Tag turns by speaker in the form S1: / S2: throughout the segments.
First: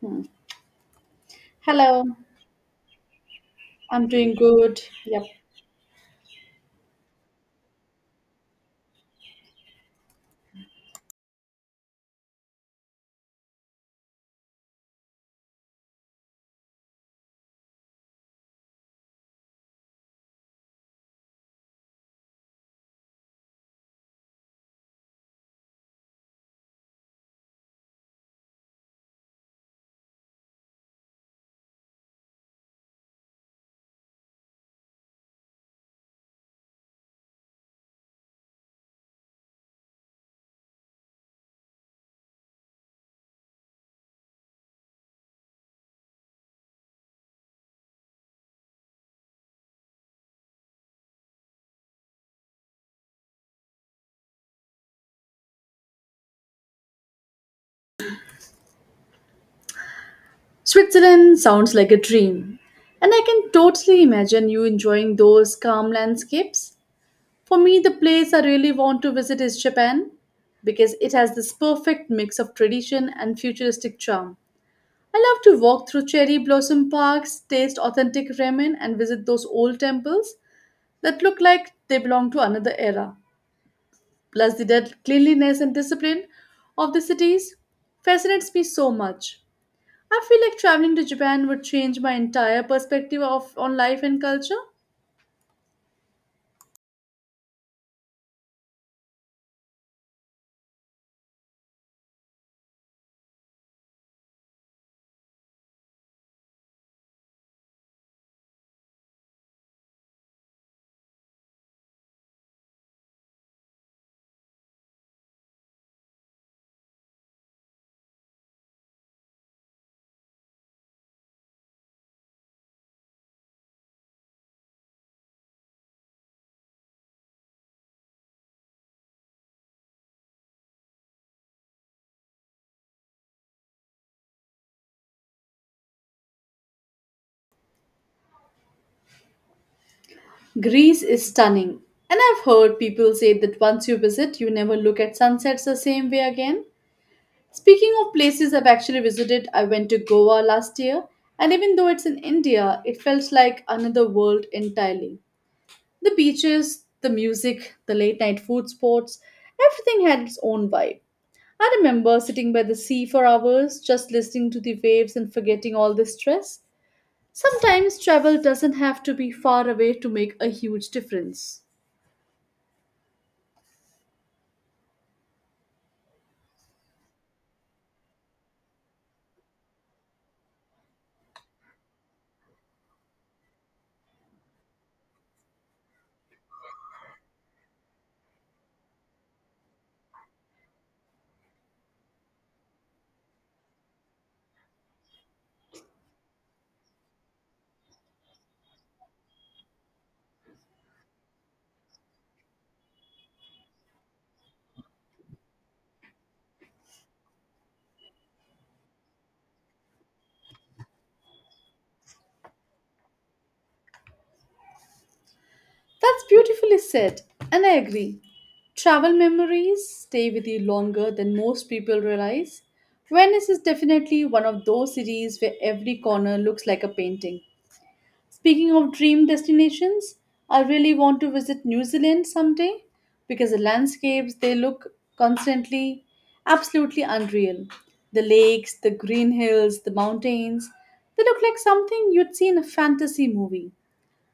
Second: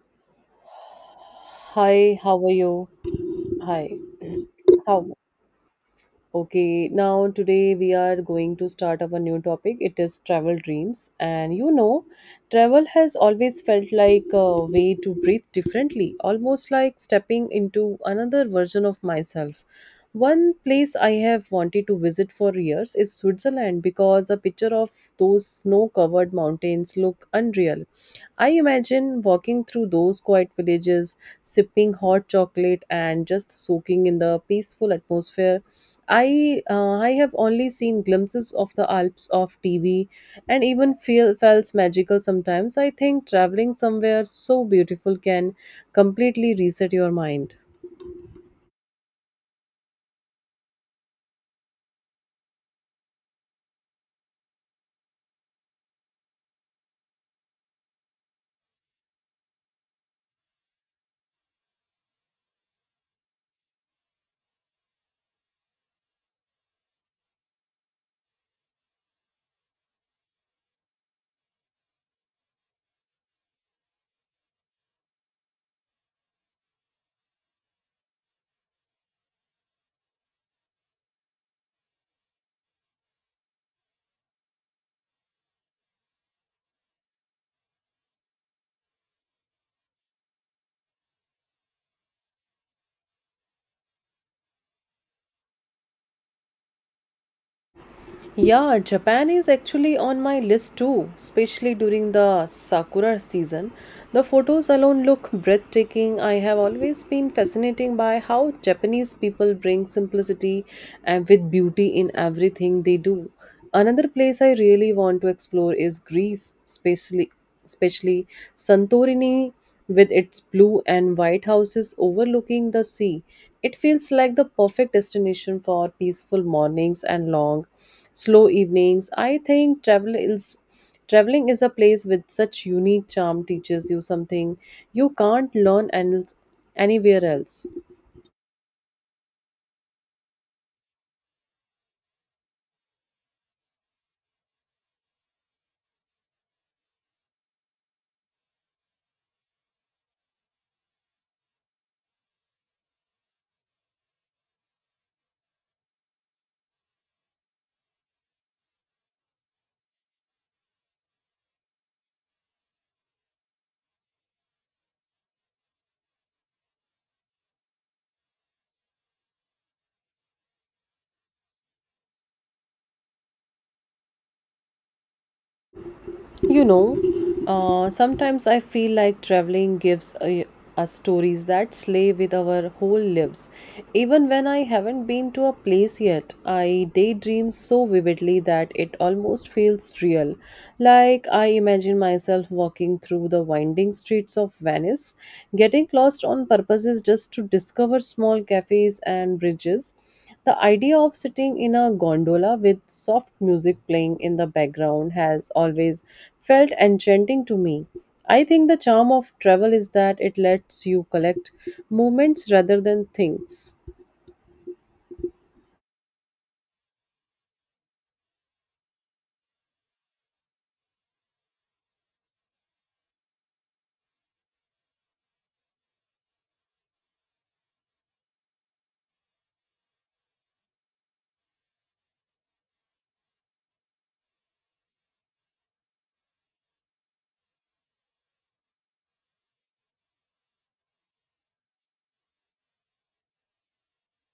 S1: Hmm. Hello,
S2: Hi, how are you? Hi,
S1: I'm doing good.
S2: how?
S1: Yep.
S2: Okay, now today we are going to start our new topic. It is travel dreams. And you know, travel has always felt like a way to breathe differently, almost like stepping into another version of myself. One place I have wanted to visit for years is Switzerland because a picture of those snow covered mountains look unreal. I imagine walking through those quiet villages, sipping hot chocolate and just soaking in the peaceful atmosphere. I have only seen glimpses of the Alps of TV and even feel felt magical sometimes. I think traveling somewhere so beautiful can completely reset your mind.
S1: Switzerland sounds like a dream, and I can totally imagine you enjoying those calm landscapes. For me, the place I really want to visit is Japan because it has this perfect mix of tradition and futuristic charm. I love to walk through cherry blossom parks, taste authentic ramen, and visit those old temples that look like they belong to another era. Plus, the dead cleanliness and discipline of the cities fascinates me so much. I feel like traveling to Japan would change my entire perspective of on life and culture.
S2: Yeah, Japan is actually on my list too, especially during the sakura season. The photos alone look breathtaking. I have always been fascinated by how Japanese people bring simplicity and with beauty in everything they do. Another place I really want to explore is Greece, especially Santorini with its blue and white houses overlooking the sea. It feels like the perfect destination for peaceful mornings and long slow evenings. I think traveling is a place with such unique charm teaches you something you can't learn and anywhere else.
S1: Greece is stunning, and I've heard people say that once you visit, you never look at sunsets the same way again. Speaking of places I've actually visited, I went to Goa last year, and even though it's in India, it felt like another world entirely. The beaches, the music, the late night food spots, everything had its own vibe. I remember sitting by the sea for hours, just listening to the waves and forgetting all the stress. Sometimes travel doesn't have to be far away to make a huge difference.
S2: You know, Sometimes I feel like traveling gives us stories that slay with our whole lives. Even when I haven't been to a place yet, I daydream so vividly that it almost feels real. Like I imagine myself walking through the winding streets of Venice, getting lost on purposes just to discover small cafes and bridges. The idea of sitting in a gondola with soft music playing in the background has always felt enchanting to me. I think the charm of travel is that it lets you collect moments rather than things.
S1: That's beautifully said, and I agree. Travel memories stay with you longer than most people realize. Venice is definitely one of those cities where every corner looks like a painting. Speaking of dream destinations, I really want to visit New Zealand someday because the landscapes they look constantly absolutely unreal. The lakes, the green hills, the mountains, they look like something you'd see in a fantasy movie.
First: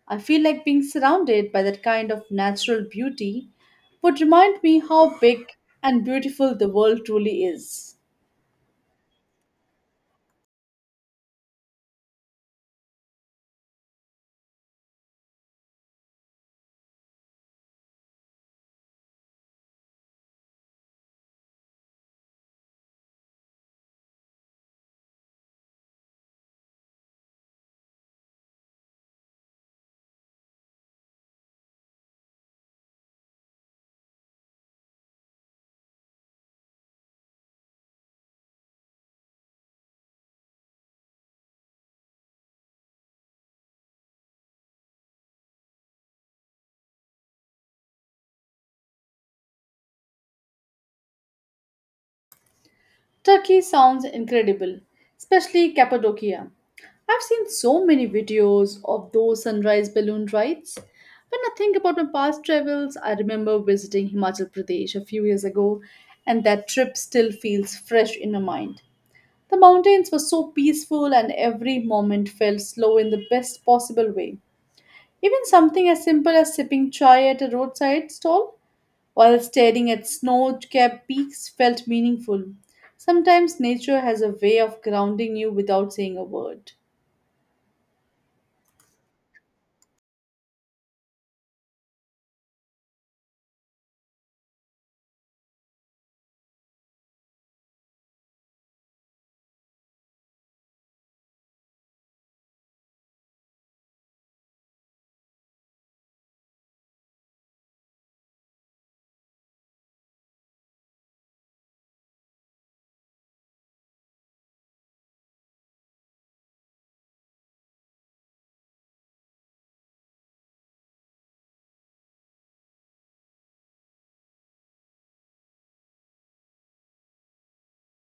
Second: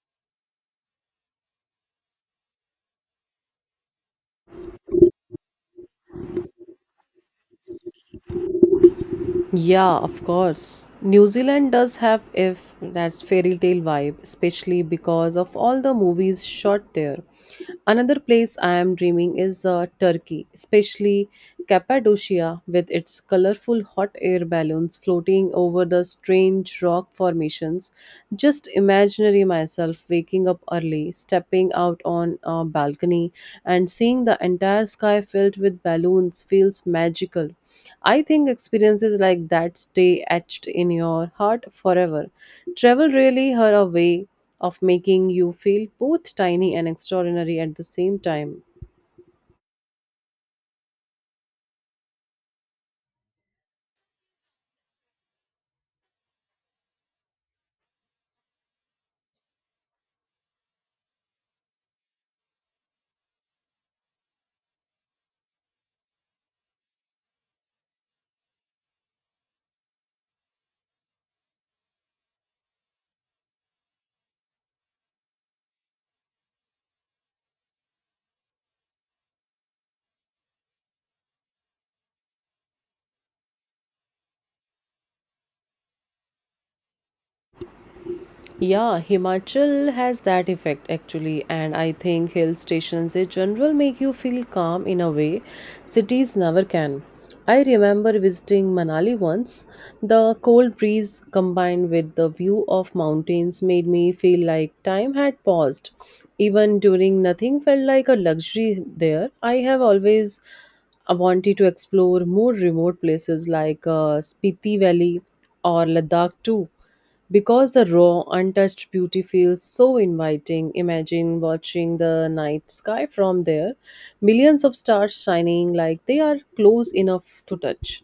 S1: I feel like being surrounded by that kind of natural beauty would remind me how big and beautiful the world truly is.
S2: Yeah, of course. New Zealand does have if that's fairy tale vibe, especially because of all the movies shot there. Another place I am dreaming is Turkey, especially Cappadocia with its colorful hot air balloons floating over the strange rock formations. Just imagine imaginary myself waking up early, stepping out on a balcony, and seeing the entire sky filled with balloons feels magical. I think experiences like that stay etched in your heart forever. Travel really had a way of making you feel both tiny and extraordinary at the same time.
S1: Turkey sounds incredible, especially Cappadocia. I've seen so many videos of those sunrise balloon rides. When I think about my past travels, I remember visiting Himachal Pradesh a few years ago, and that trip still feels fresh in my mind. The mountains were so peaceful, and every moment felt slow in the best possible way. Even something as simple as sipping chai at a roadside stall while staring at snow-capped peaks felt meaningful. Sometimes nature has a way of grounding you without saying a word.
S2: Yeah, Himachal has that effect actually, and I think hill stations in general make you feel calm in a way cities never can. I remember visiting Manali once. The cold breeze combined with the view of mountains made me feel like time had paused. Even during nothing felt like a luxury there. I have always I wanted to explore more remote places like Spiti Valley or Ladakh too. Because the raw, untouched beauty feels so inviting, imagine watching the night sky from there, millions of stars shining like they are close enough to touch.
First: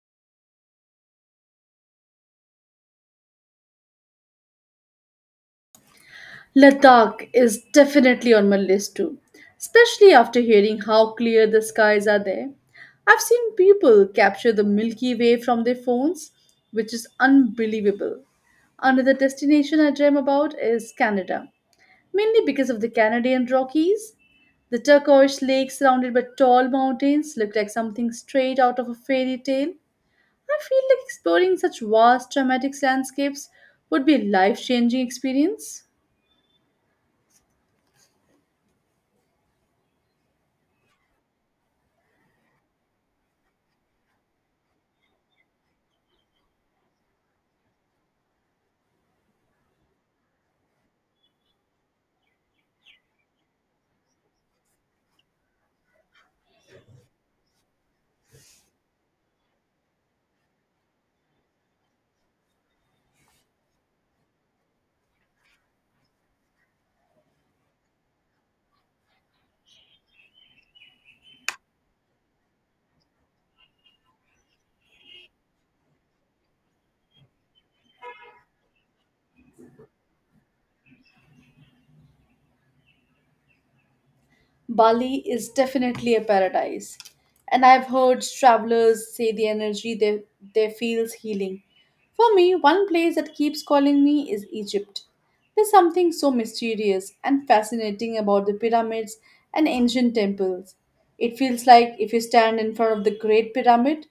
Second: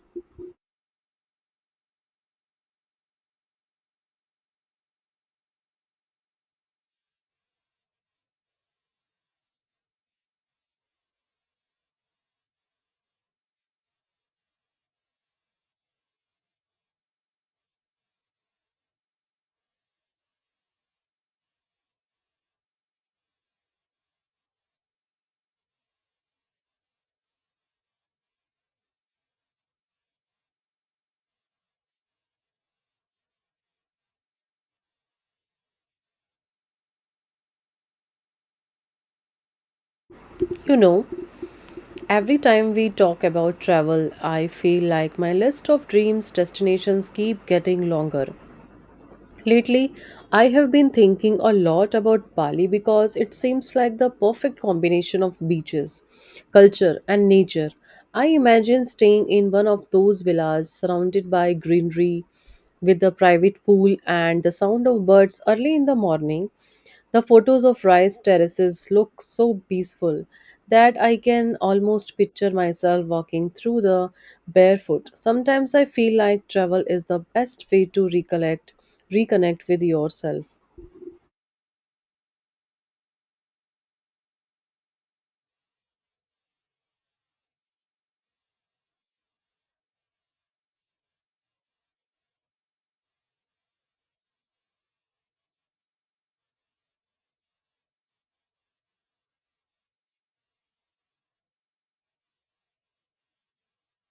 S1: Ladakh is definitely on my list too, especially after hearing how clear the skies are there. I've seen people capture the Milky Way from their phones, which is unbelievable. Another destination I dream about is Canada, mainly because of the Canadian Rockies. The turquoise lake surrounded by tall mountains looked like something straight out of a fairy tale. I feel like exploring such vast dramatic landscapes would be a life-changing experience.
S2: You know, every time we talk about travel, I feel like my list of dreams destinations keep getting longer. Lately, I have been thinking a lot about Bali because it seems like the perfect combination of beaches, culture, and nature. I imagine staying in one of those villas surrounded by greenery with a private pool and the sound of birds early in the morning. The photos of rice terraces look so peaceful that I can almost picture myself walking through the barefoot. Sometimes I feel like travel is the best way to reconnect with yourself.
S1: Bali is definitely a paradise. And I've heard travelers say the energy they feels healing. For me, one place that keeps calling me is Egypt. There's something so mysterious and fascinating about the pyramids and ancient temples. It feels like if you stand in front of the Great Pyramid,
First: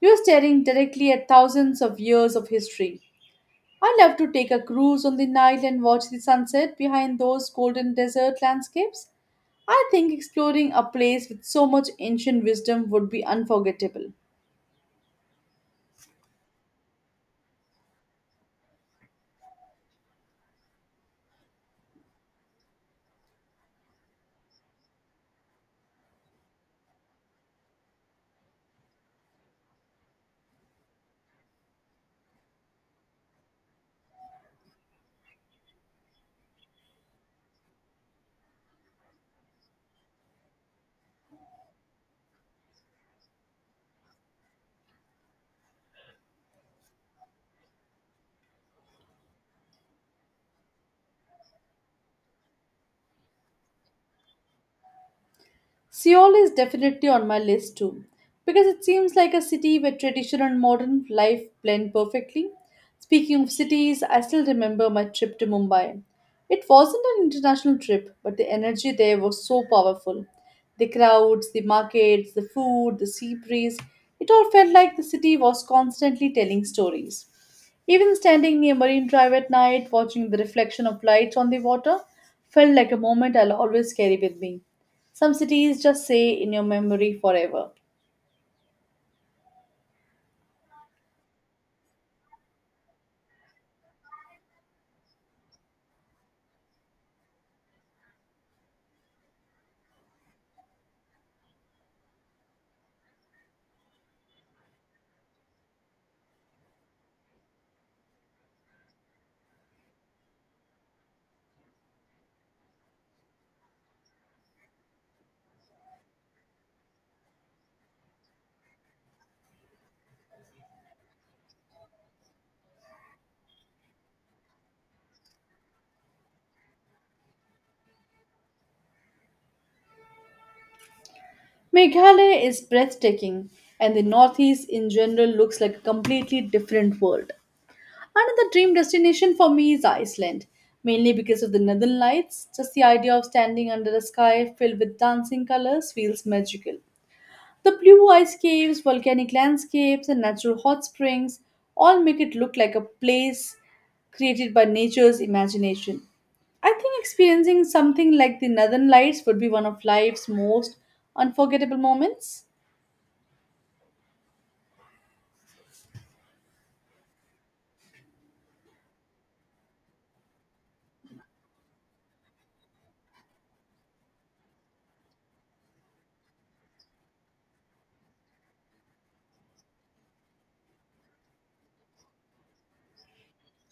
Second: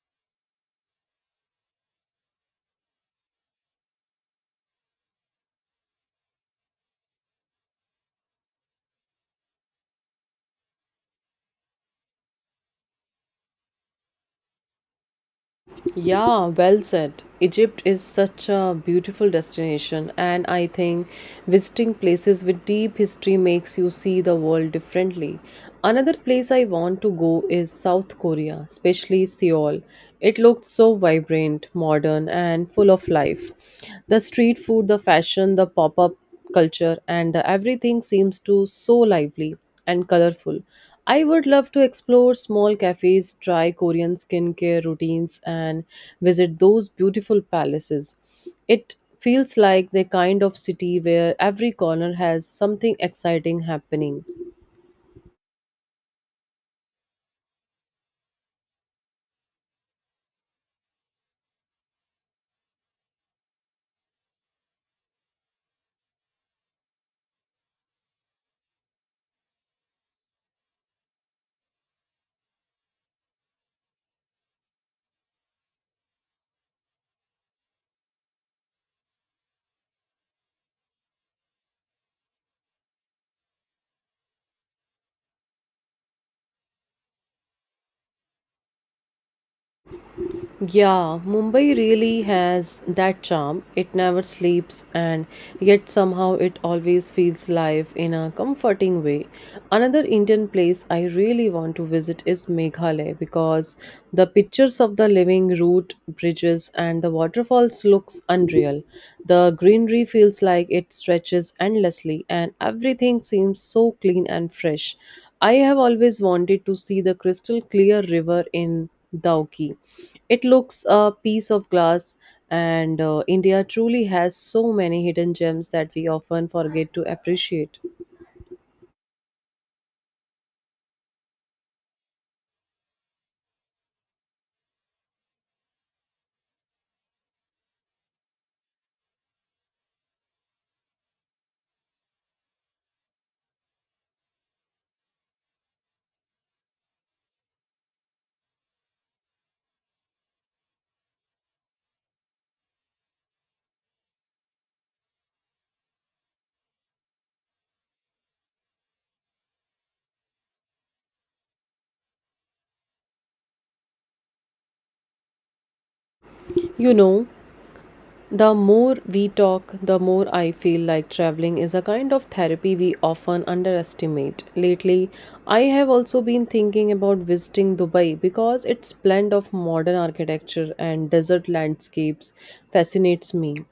S1: you're staring directly at thousands of years of history. I love to take a cruise on the Nile and watch the sunset behind those golden desert landscapes. I think exploring a place with so much ancient wisdom would be unforgettable.
S2: Yeah, well said. Egypt is such a beautiful destination, and I think visiting places with deep history makes you see the world differently. Another place I want to go is South Korea, especially Seoul. It looked so vibrant, modern, and full of life. The street food, the fashion, the pop up culture, and everything seems to so lively and colorful. I would love to explore small cafes, try Korean skincare routines, and visit those beautiful palaces. It feels like the kind of city where every corner has something exciting happening.
S1: Seoul is definitely on my list too, because it seems like a city where tradition and modern life blend perfectly. Speaking of cities, I still remember my trip to Mumbai. It wasn't an international trip, but the energy there was so powerful. The crowds, the markets, the food, the sea breeze, it all felt like the city was constantly telling stories. Even standing near Marine Drive at night, watching the reflection of lights on the water, felt like a moment I'll always carry with me. Some cities just stay in your memory forever.
S2: Yeah, Mumbai really has that charm. It never sleeps, and yet somehow it always feels live in a comforting way. Another Indian place I really want to visit is Meghalaya because the pictures of the living root bridges and the waterfalls looks unreal. The greenery feels like it stretches endlessly, and everything seems so clean and fresh. I have always wanted to see the crystal clear river in Dauki. It looks a piece of glass, and India truly has so many hidden gems that we often forget to appreciate.
S1: Meghalaya is breathtaking, and the Northeast in general looks like a completely different world. Another dream destination for me is Iceland, mainly because of the northern lights. Just the idea of standing under a sky filled with dancing colors feels magical. The blue ice caves, volcanic landscapes, and natural hot springs all make it look like a place created by nature's imagination. I think experiencing something like the Northern Lights would be one of life's most unforgettable moments.
S2: You know, The more we talk, the more I feel like traveling is a kind of therapy we often underestimate. Lately, I have also been thinking about visiting Dubai because its blend of modern architecture and desert landscapes fascinates me.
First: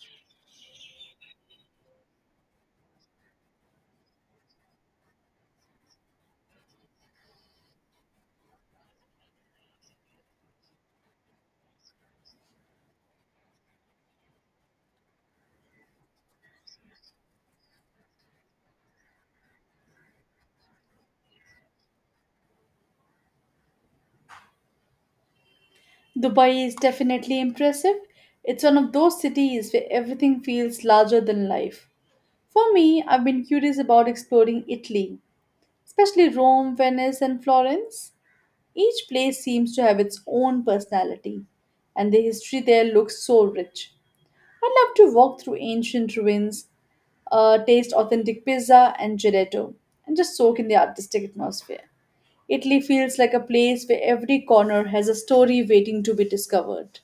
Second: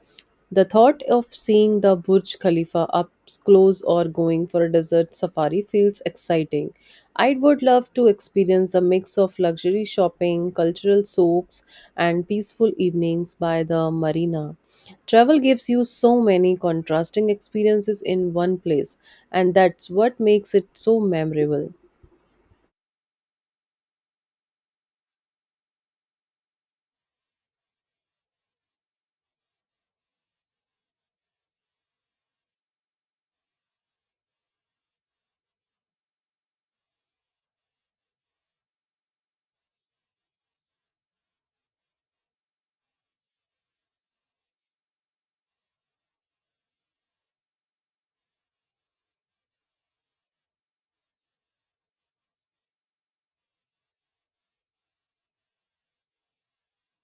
S2: The thought of seeing the Burj Khalifa up close or going for a desert safari feels exciting. I would love to experience the mix of luxury shopping, cultural soaks, and peaceful evenings by the marina. Travel gives you so many contrasting experiences in one place, and that's what makes it so memorable.
S1: Dubai is definitely impressive. It's one of those cities where everything feels larger than life. For me, I've been curious about exploring Italy, especially Rome, Venice, and Florence. Each place seems to have its own personality, and the history there looks so rich. I'd love to walk through ancient ruins, taste authentic pizza and gelato, and just soak in the artistic atmosphere. Italy feels like a place where every corner has a story waiting to be discovered.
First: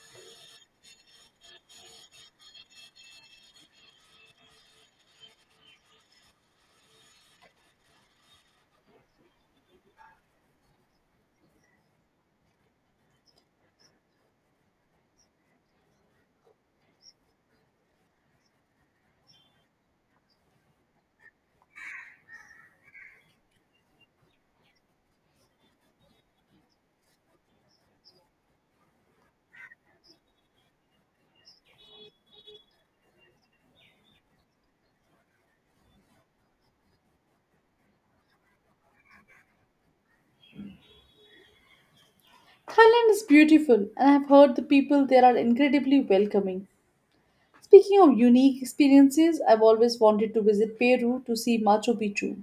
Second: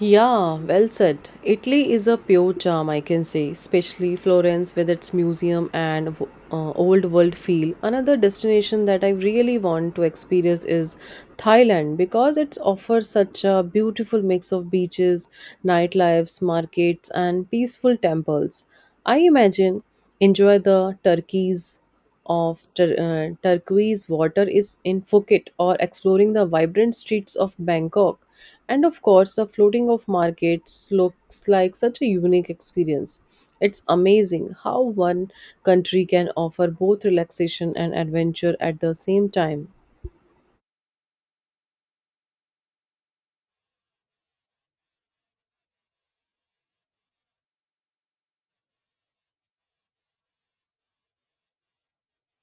S2: Yeah, well said. Italy is a pure charm, I can say, especially Florence with its museum and old world feel. Another destination that I really want to experience is Thailand because it offers such a beautiful mix of beaches, nightlifes, markets, and peaceful temples. I imagine enjoy the turquoise water is in Phuket or exploring the vibrant streets of Bangkok. And of course, the floating of markets looks like such a unique experience. It's amazing how one country can offer both relaxation and adventure at the same time.
S1: Thailand is beautiful, and I've heard the people there are incredibly welcoming. Speaking of unique experiences, I've always wanted to visit Peru to see Machu Picchu.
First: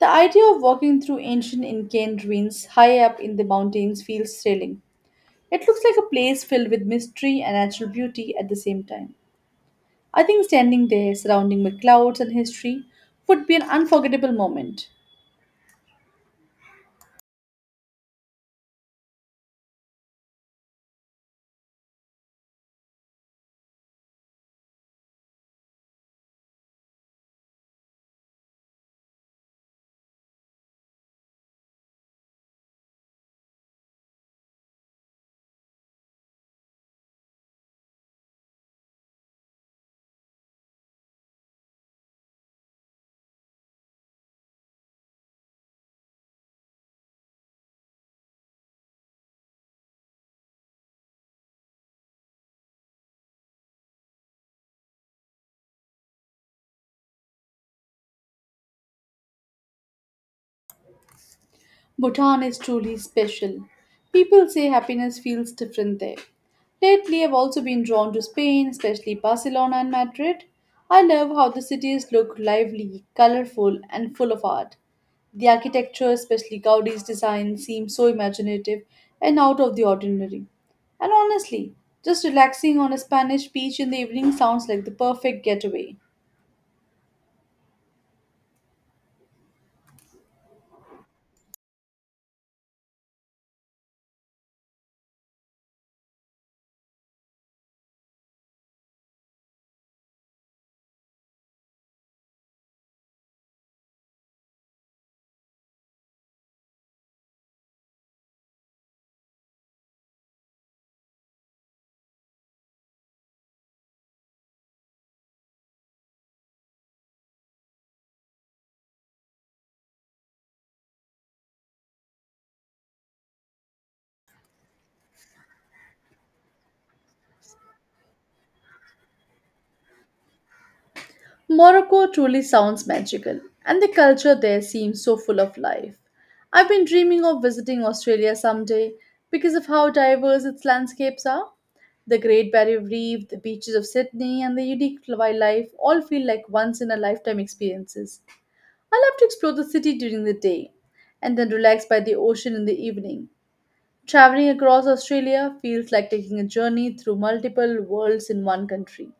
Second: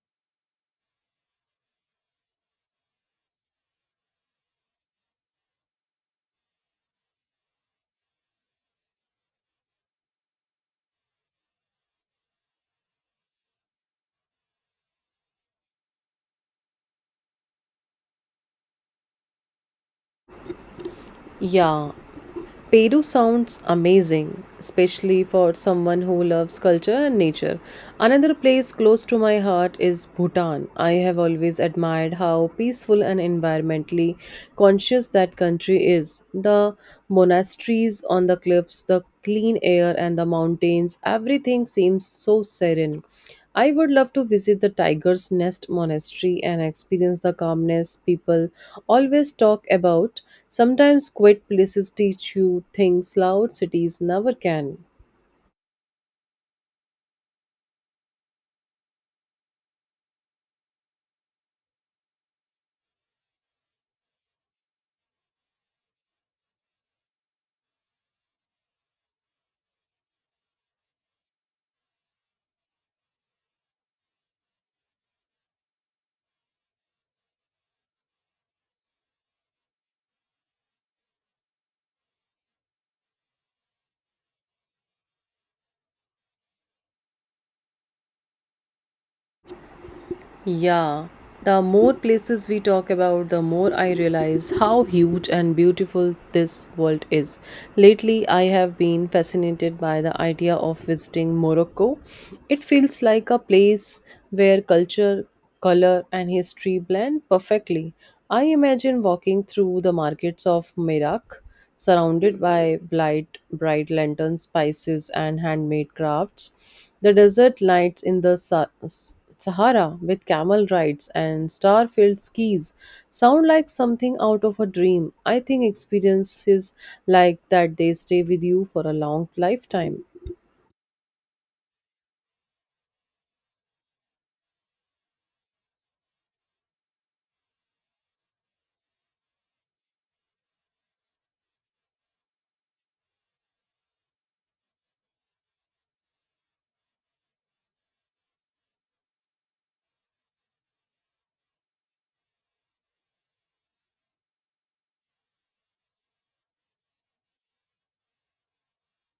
S1: The idea of walking through ancient Incan ruins high up in the mountains feels thrilling. It looks like a place filled with mystery and natural beauty at the same time. I think standing there, surrounding by clouds and history, would be an unforgettable moment.
S2: Yeah, Peru sounds amazing, especially for someone who loves culture and nature. Another place close to my heart is Bhutan. I have always admired how peaceful and environmentally conscious that country is. The monasteries on the cliffs, the clean air, and the mountains everything seems so serene. I would love to visit the Tiger's Nest Monastery and experience the calmness people always talk about. Sometimes quiet places teach you things loud cities never can.
S1: Bhutan is truly special. People say happiness feels different there. Lately, I've also been drawn to Spain, especially Barcelona and Madrid. I love how the cities look lively, colorful, and full of art. The architecture, especially Gaudi's design, seems so imaginative and out of the ordinary. And honestly, just relaxing on a Spanish beach in the evening sounds like the perfect getaway.
S2: Yeah, the more places we talk about, the more I realize how huge and beautiful this world is. Lately, I have been fascinated by the idea of visiting Morocco. It feels like a place where culture, color, and history blend perfectly. I imagine walking through the markets of Merak, surrounded by bright lanterns, spices, and handmade crafts. The desert lights in the Sahara with camel rides and star-filled skis sound like something out of a dream. I think experiences like that they stay with you for a long lifetime.
S1: Morocco truly sounds magical, and the culture there seems so full of life. I've been dreaming of visiting Australia someday because of how diverse its landscapes are. The Great Barrier Reef, the beaches of Sydney, and the unique wildlife all feel like once in a lifetime experiences. I love to explore the city during the day and then relax by the ocean in the evening. Traveling across Australia feels like taking a journey through multiple worlds in one country.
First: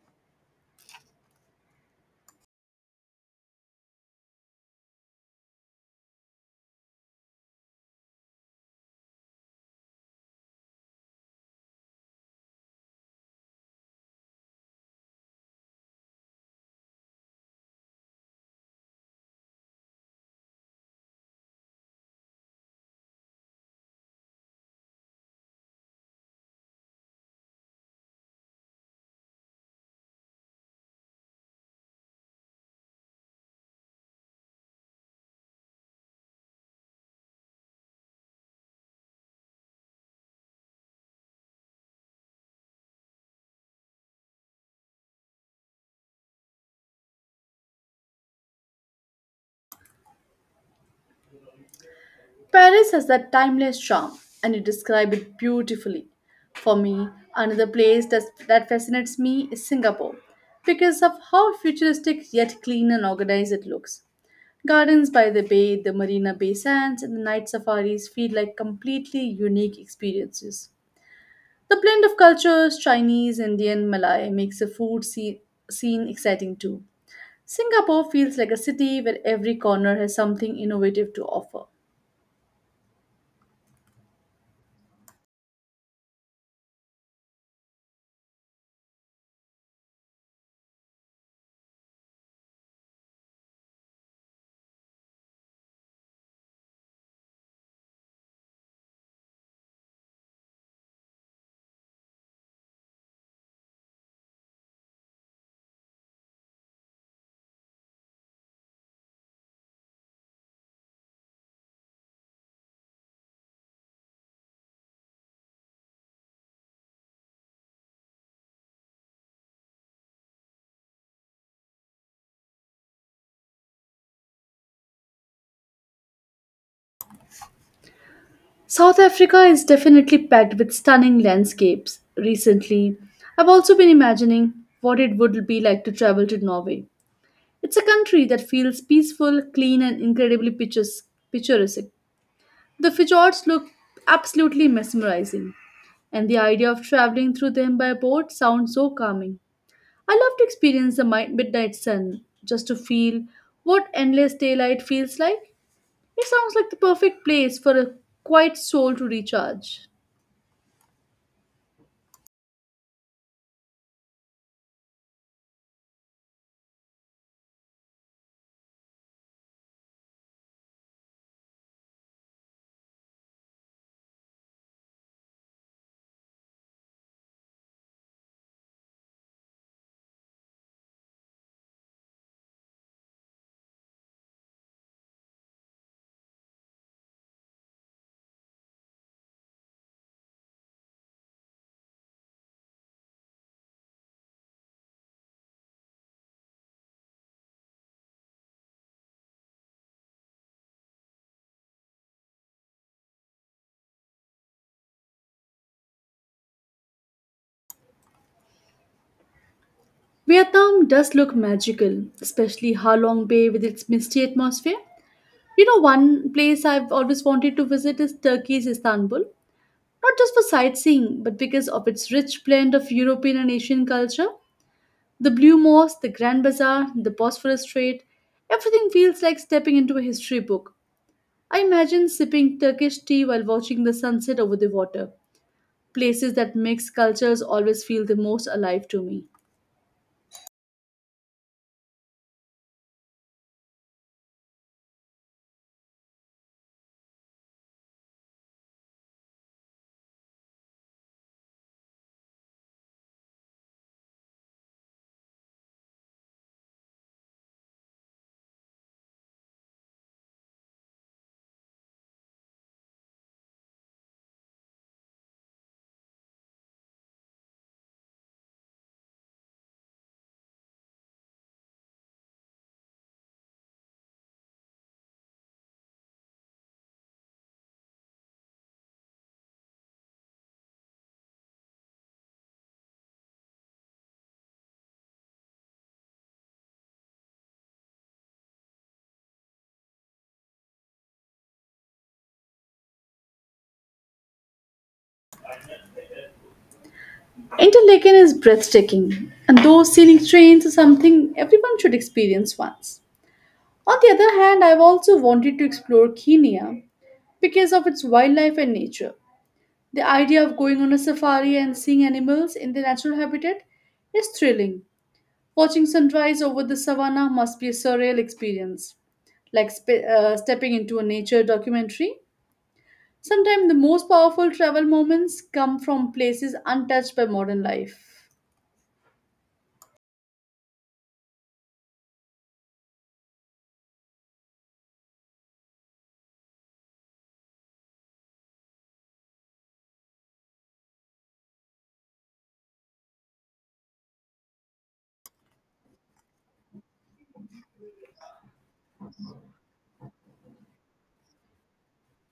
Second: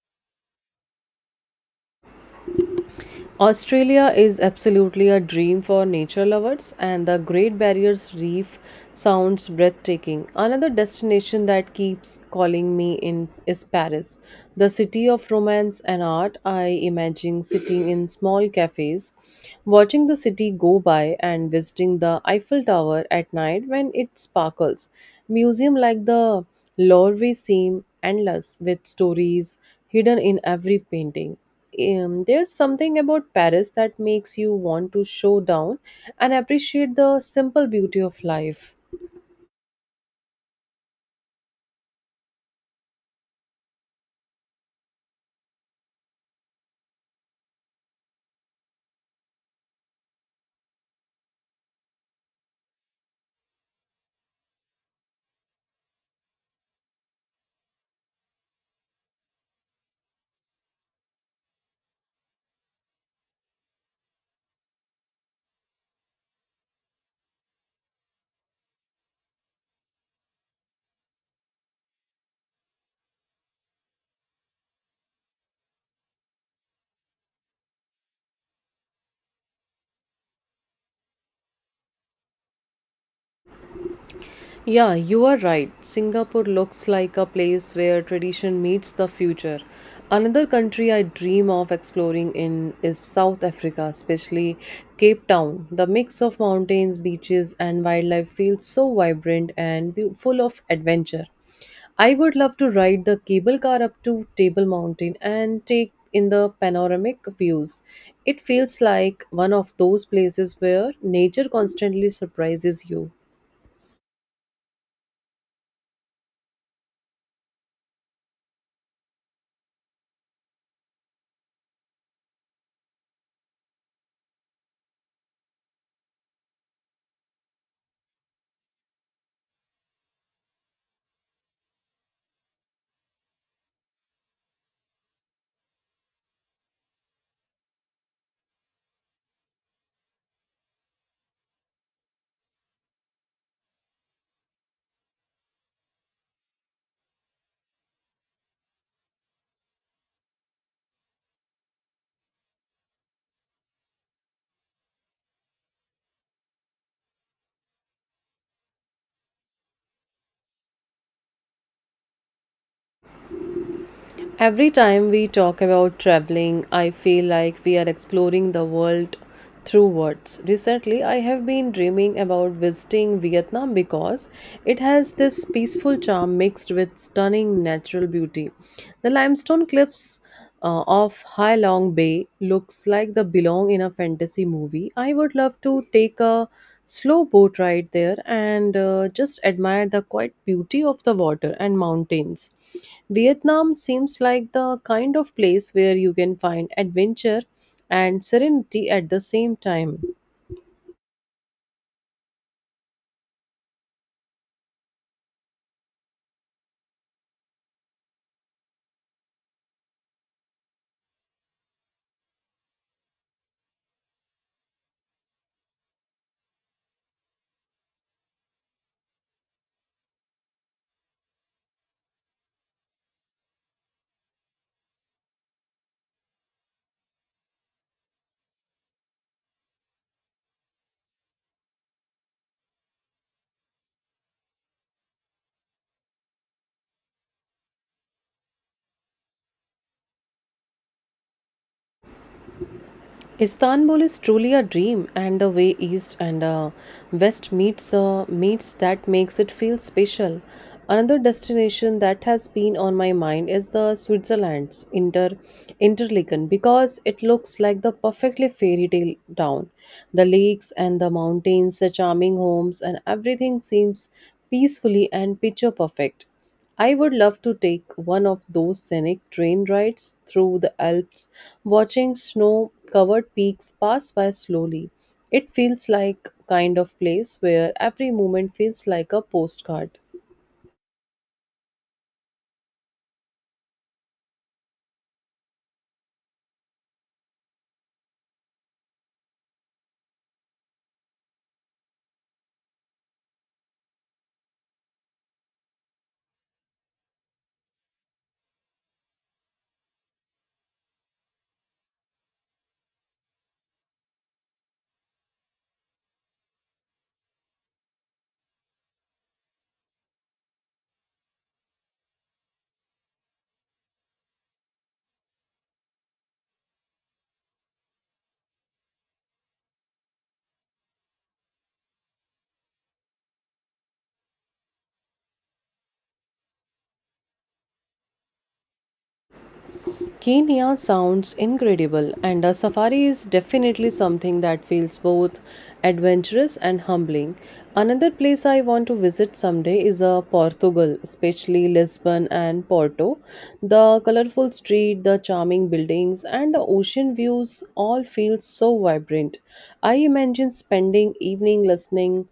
S2: Australia is absolutely a dream for nature lovers, and the Great Barrier Reef sounds breathtaking. Another destination that keeps calling me in is Paris, the city of romance and art. I imagine sitting in small cafes, watching the city go by, and visiting the Eiffel Tower at night when it sparkles. Museum like the Louvre seem endless with stories hidden in every painting there's something about Paris that makes you want to show down and appreciate the simple beauty of life.
S1: Paris has that timeless charm, and you describe it beautifully. For me, another place that fascinates me is Singapore because of how futuristic yet clean and organized it looks. Gardens by the bay, the Marina Bay Sands, and the night safaris feel like completely unique experiences. The blend of cultures, Chinese, Indian, Malay, makes the food scene exciting too. Singapore feels like a city where every corner has something innovative to offer.
S2: Yeah, you are right. Singapore looks like a place where tradition meets the future. Another country I dream of exploring in is South Africa, especially Cape Town. The mix of mountains, beaches, and wildlife feels so vibrant and full of adventure. I would love to ride the cable car up to Table Mountain and take in the panoramic views. It feels like one of those places where nature constantly surprises you.
S1: South Africa is definitely packed with stunning landscapes. Recently, I've also been imagining what it would be like to travel to Norway. It's a country that feels peaceful, clean, and incredibly picturesque. The fjords look absolutely mesmerizing, and the idea of traveling through them by boat sounds so calming. I love to experience the midnight sun just to feel what endless daylight feels like. It sounds like the perfect place for a quiet soul to recharge.
S2: Every time we talk about traveling, I feel like we are exploring the world through words. Recently, I have been dreaming about visiting Vietnam because it has this peaceful charm mixed with stunning natural beauty. The limestone cliffs of Hai Long Bay looks like they belong in a fantasy movie. I would love to take a slow boat ride there and just admire the quiet beauty of the water and mountains. Vietnam seems like the kind of place where you can find adventure and serenity at the same time.
S1: Vietnam does look magical, especially Ha Long Bay with its misty atmosphere. You know, one place I've always wanted to visit is Turkey's Istanbul, not just for sightseeing, but because of its rich blend of European and Asian culture. The Blue Mosque, the Grand Bazaar, the Bosphorus Strait, everything feels like stepping into a history book. I imagine sipping Turkish tea while watching the sunset over the water. Places that mix cultures always feel the most alive to me.
S2: Istanbul is truly a dream, and the way East and West meets that makes it feel special. Another destination that has been on my mind is the Switzerland's Interlaken because it looks like the perfectly fairy tale town. The lakes and the mountains, the charming homes, and everything seems peacefully and picture perfect. I would love to take one of those scenic train rides through the Alps, watching snow covered peaks pass by slowly. It feels like kind of place where every moment feels like a postcard.
S1: Interlaken is breathtaking, and those scenic trains are something everyone should experience once. On the other hand, I've also wanted to explore Kenya because of its wildlife and nature. The idea of going on a safari and seeing animals in their natural habitat is thrilling. Watching sunrise over the savannah must be a surreal experience, like stepping into a nature documentary. Sometimes the most powerful travel moments come from places untouched by modern life.
S2: Kenya sounds incredible, and a safari is definitely something that feels both adventurous and humbling. Another place I want to visit someday is Portugal, especially Lisbon and Porto. The colorful street, the charming buildings, and the ocean views all feel so vibrant. I imagine spending evening listening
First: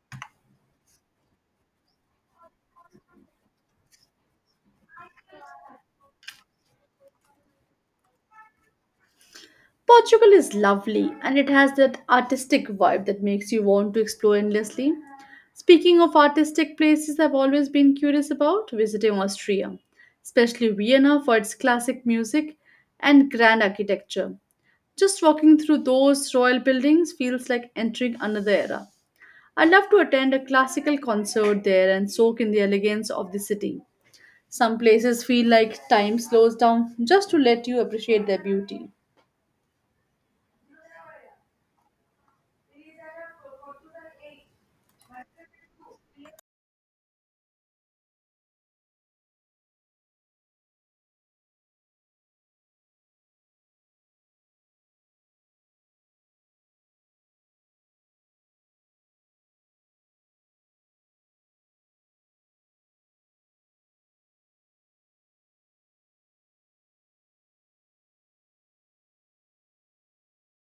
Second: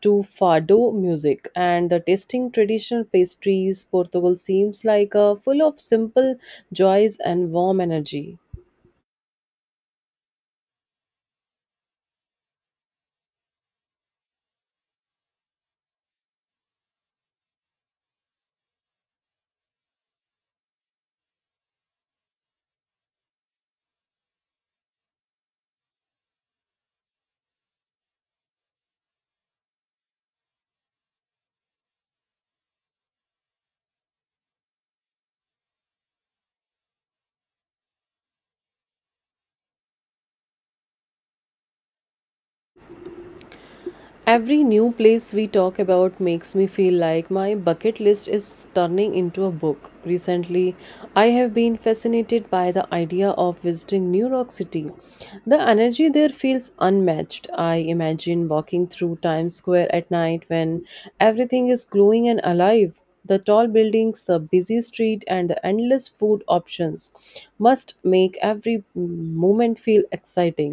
S2: to fado music and the tasting traditional pastries portugal seems like a full of simple joys and warm energy
S1: Portugal is lovely and it has that artistic vibe that makes you want to explore endlessly. Speaking of artistic places, I've always been curious about visiting Austria, especially Vienna for its classic music and grand architecture. Just walking through those royal buildings feels like entering another era. I'd love to attend a classical concert there and soak in the elegance of the city. Some places feel like time slows down just to let you appreciate their beauty.
S2: every new place we talk about makes me feel like my bucket list is turning into a book recently I have been fascinated by the idea of visiting new york city the energy there feels unmatched I imagine walking through times square at night when everything is glowing and alive. The tall buildings, the busy street, and the endless food options must make every moment feel exciting.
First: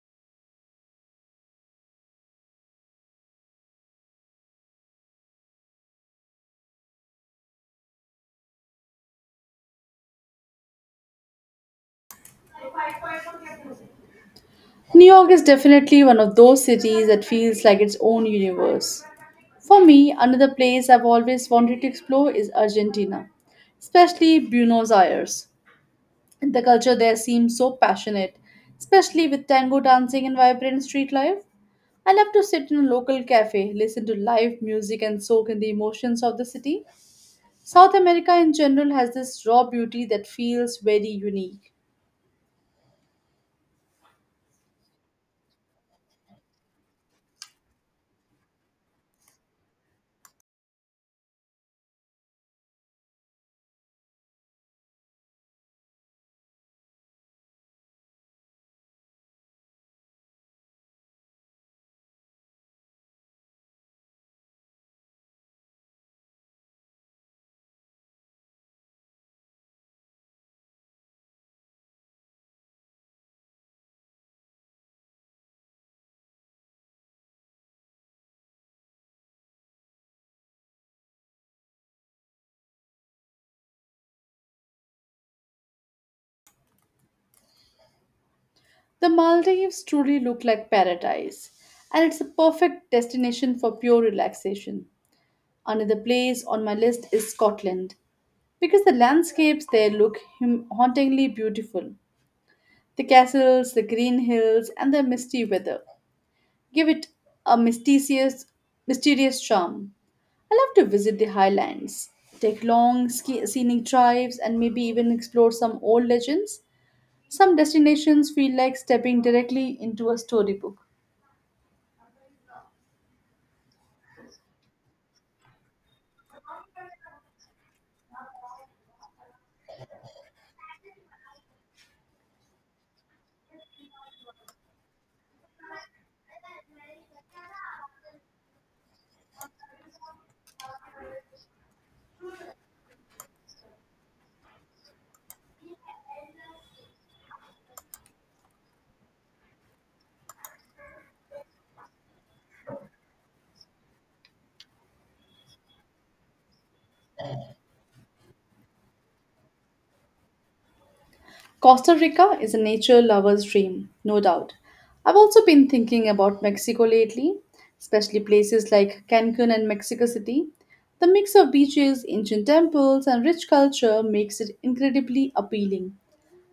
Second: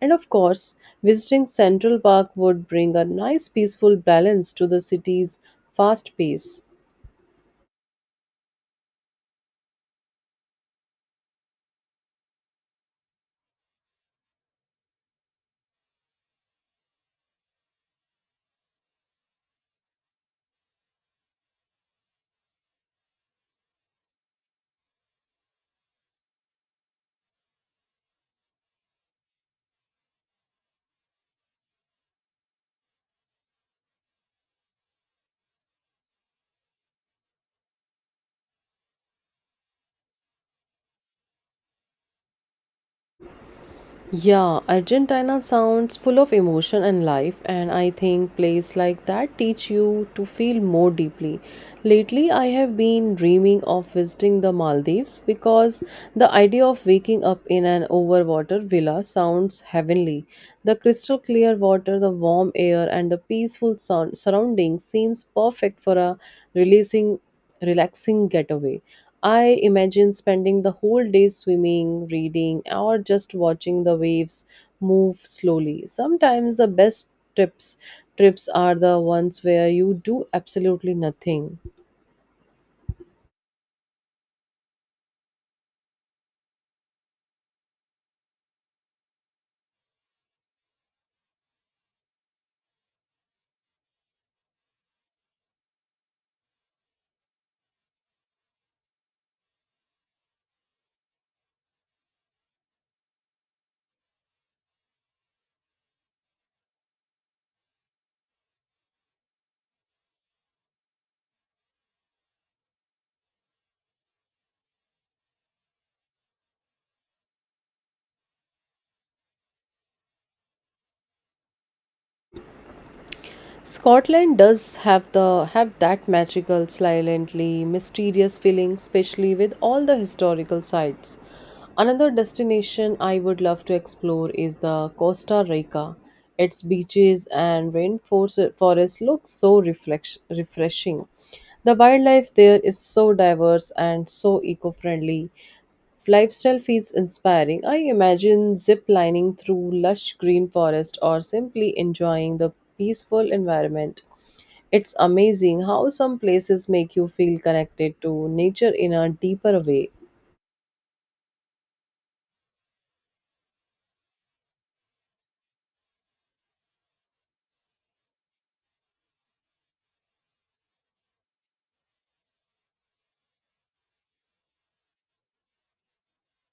S2: And of course, visiting Central Park would bring a nice peaceful balance to the city's fast pace.
S1: New York is definitely one of those cities that feels like its own universe. For me, another place I've always wanted to explore is Argentina, especially Buenos Aires. The culture there seems so passionate, especially with tango dancing and vibrant street life. I love to sit in a local cafe, listen to live music, and soak in the emotions of the city. South America in general has this raw beauty that feels very unique.
S2: Yeah, Argentina sounds full of emotion and life, and I think plays like that teach you to feel more deeply. Lately, I have been dreaming of visiting the Maldives because the idea of waking up in an overwater villa sounds heavenly. The crystal clear water, the warm air, and the peaceful surroundings seems perfect for a releasing relaxing getaway. I imagine spending the whole day swimming, reading, or just watching the waves move slowly. Sometimes the best trips trips are the ones where you do absolutely nothing.
S1: The Maldives truly look like paradise, and it's a perfect destination for pure relaxation. Another place on my list is Scotland, because the landscapes there look hauntingly beautiful. The castles, the green hills, and the misty weather give it a mysterious charm. I love to visit the highlands, take long scenic drives, and maybe even explore some old legends. Some destinations feel like stepping directly into a storybook.
S2: Scotland does have that magical, silently mysterious feeling, especially with all the historical sites. Another destination I would love to explore is the Costa Rica. Its beaches and rainforest forest look so refreshing. The wildlife there is so diverse and so eco-friendly. Lifestyle feels inspiring. I imagine zip lining through lush green forest or simply enjoying the peaceful environment. It's amazing how some places make you feel connected to nature in a deeper way.
S1: Costa Rica is a nature lover's dream, no doubt. I've also been thinking about Mexico lately, especially places like Cancun and Mexico City. The mix of beaches, ancient temples, and rich culture makes it incredibly appealing.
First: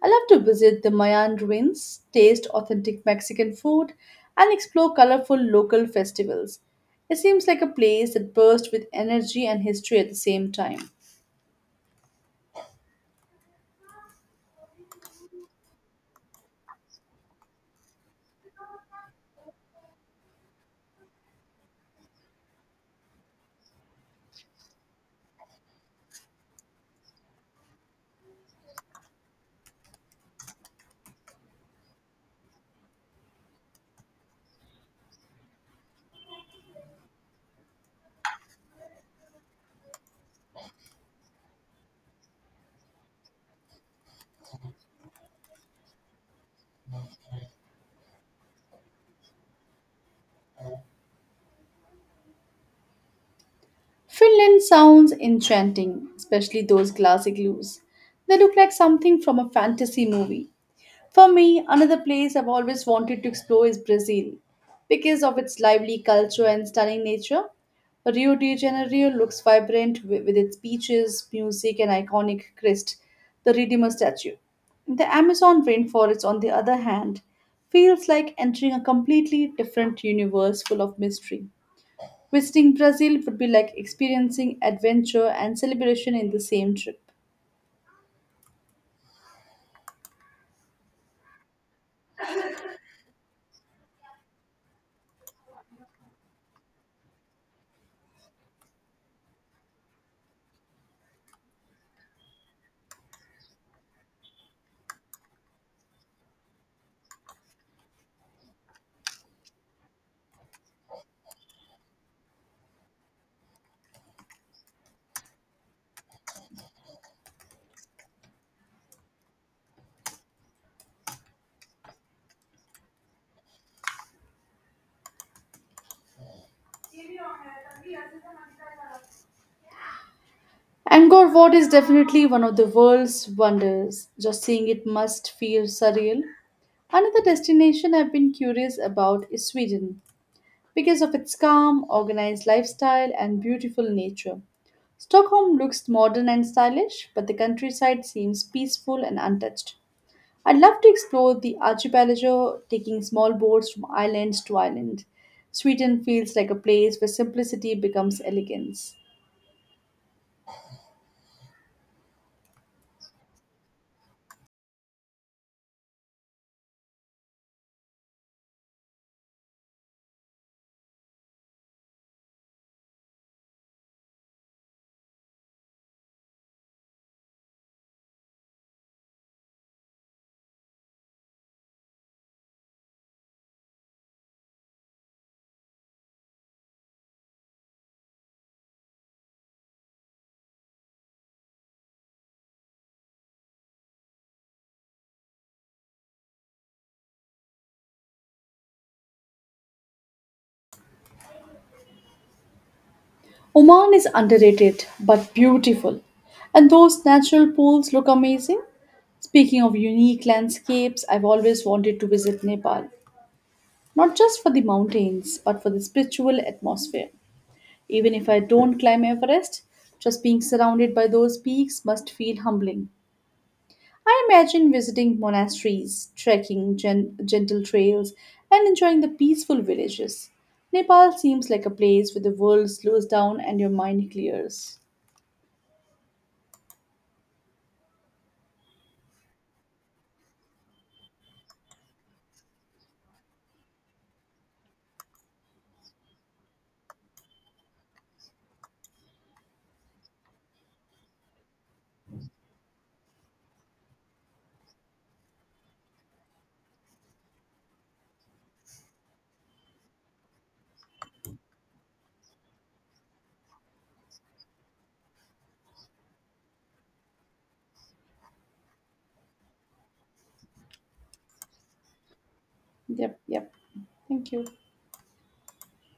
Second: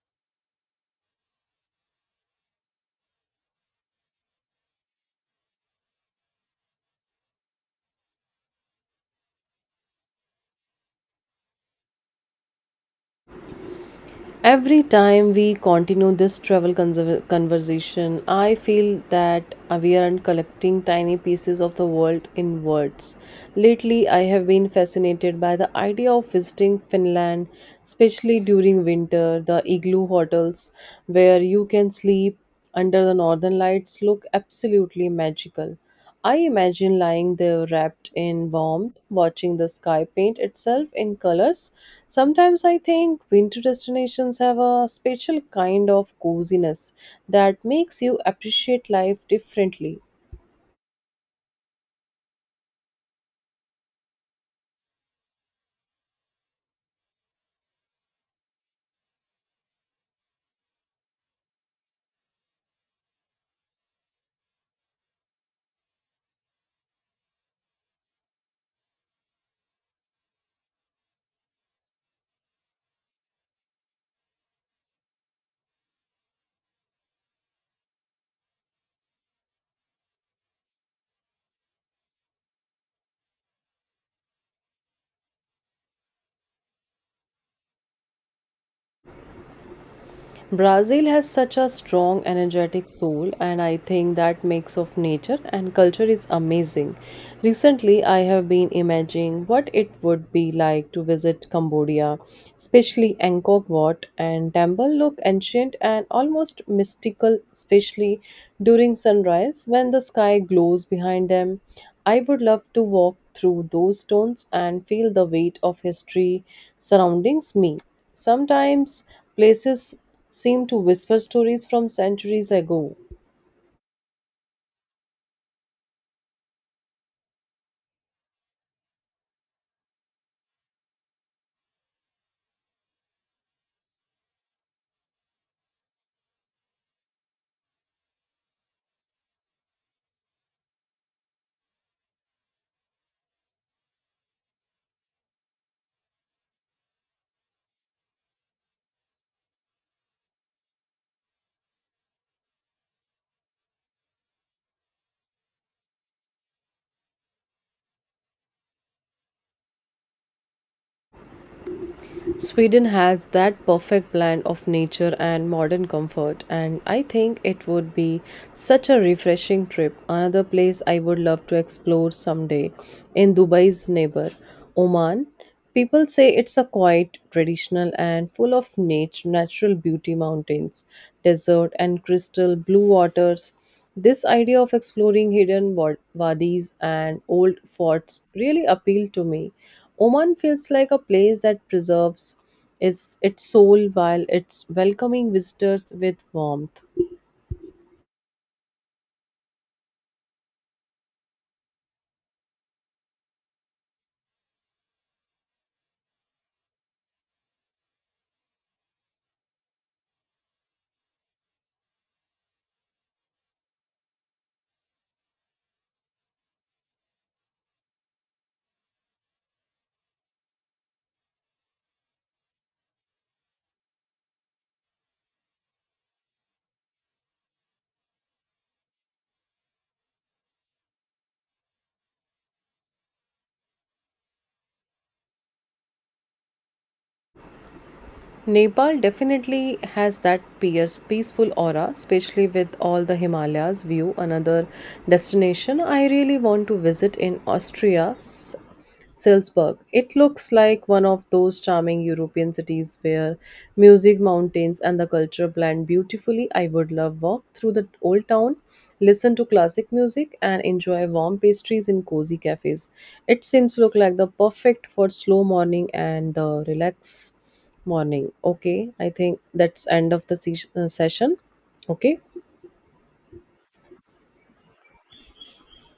S1: I love to visit the Mayan ruins, taste authentic Mexican food, and explore colorful local festivals. It seems like a place that bursts with energy and history at the same time.
S2: Every time we continue this travel conversation, I feel that we are collecting tiny pieces of the world in words. Lately, I have been fascinated by the idea of visiting Finland, especially during winter, the igloo hotels where you can sleep under the northern lights look absolutely magical. I imagine lying there wrapped in warmth, watching the sky paint itself in colors. Sometimes I think winter destinations have a special kind of coziness that makes you appreciate life differently.
S1: Finland sounds enchanting, especially those glass igloos. They look like something from a fantasy movie. For me, another place I've always wanted to explore is Brazil. Because of its lively culture and stunning nature, Rio de Janeiro looks vibrant with its beaches, music, and iconic crest, the Redeemer statue. The Amazon rainforest, on the other hand, feels like entering a completely different universe full of mystery. Visiting Brazil would be like experiencing adventure and celebration in the same trip.
S2: Brazil has such a strong, energetic soul, and I think that mix of nature and culture is amazing. Recently, I have been imagining what it would be like to visit Cambodia, especially Angkor Wat and temple look ancient and almost mystical, especially during sunrise when the sky glows behind them. I would love to walk through those stones and feel the weight of history surrounding me. Sometimes places seem to whisper stories from centuries ago.
S1: Angkor Wat is definitely one of the world's wonders. Just seeing it must feel surreal. Another destination I've been curious about is Sweden because of its calm, organized lifestyle, and beautiful nature. Stockholm looks modern and stylish, but the countryside seems peaceful and untouched. I'd love to explore the archipelago, taking small boats from island to island. Sweden feels like a place where simplicity becomes elegance.
S2: Sweden has that perfect blend of nature and modern comfort, and I think it would be such a refreshing trip. Another place I would love to explore someday in Dubai's neighbor, Oman. People say it's a quiet, traditional, and full of natural beauty mountains, desert, and crystal blue waters. This idea of exploring hidden wadis and old forts really appealed to me. Oman feels like a place that preserves its soul while it's welcoming visitors with warmth.
S1: Oman is underrated but beautiful, and those natural pools look amazing. Speaking of unique landscapes, I've always wanted to visit Nepal, not just for the mountains, but for the spiritual atmosphere. Even if I don't climb Everest, just being surrounded by those peaks must feel humbling. I imagine visiting monasteries, trekking gentle trails, and enjoying the peaceful villages. Nepal seems like a place where the world slows down and your mind clears.
S2: Nepal definitely has that peaceful aura, especially with all the Himalayas view. Another destination I really want to visit in Austria, Salzburg. It looks like one of those charming European cities where music, mountains, and the culture blend beautifully. I would love walk through the old town, listen to classic music, and enjoy warm pastries in cozy cafes. It seems look like the perfect for slow morning and the relax morning okay I think that's end of the session okay
S1: Yep, yep. Thank you.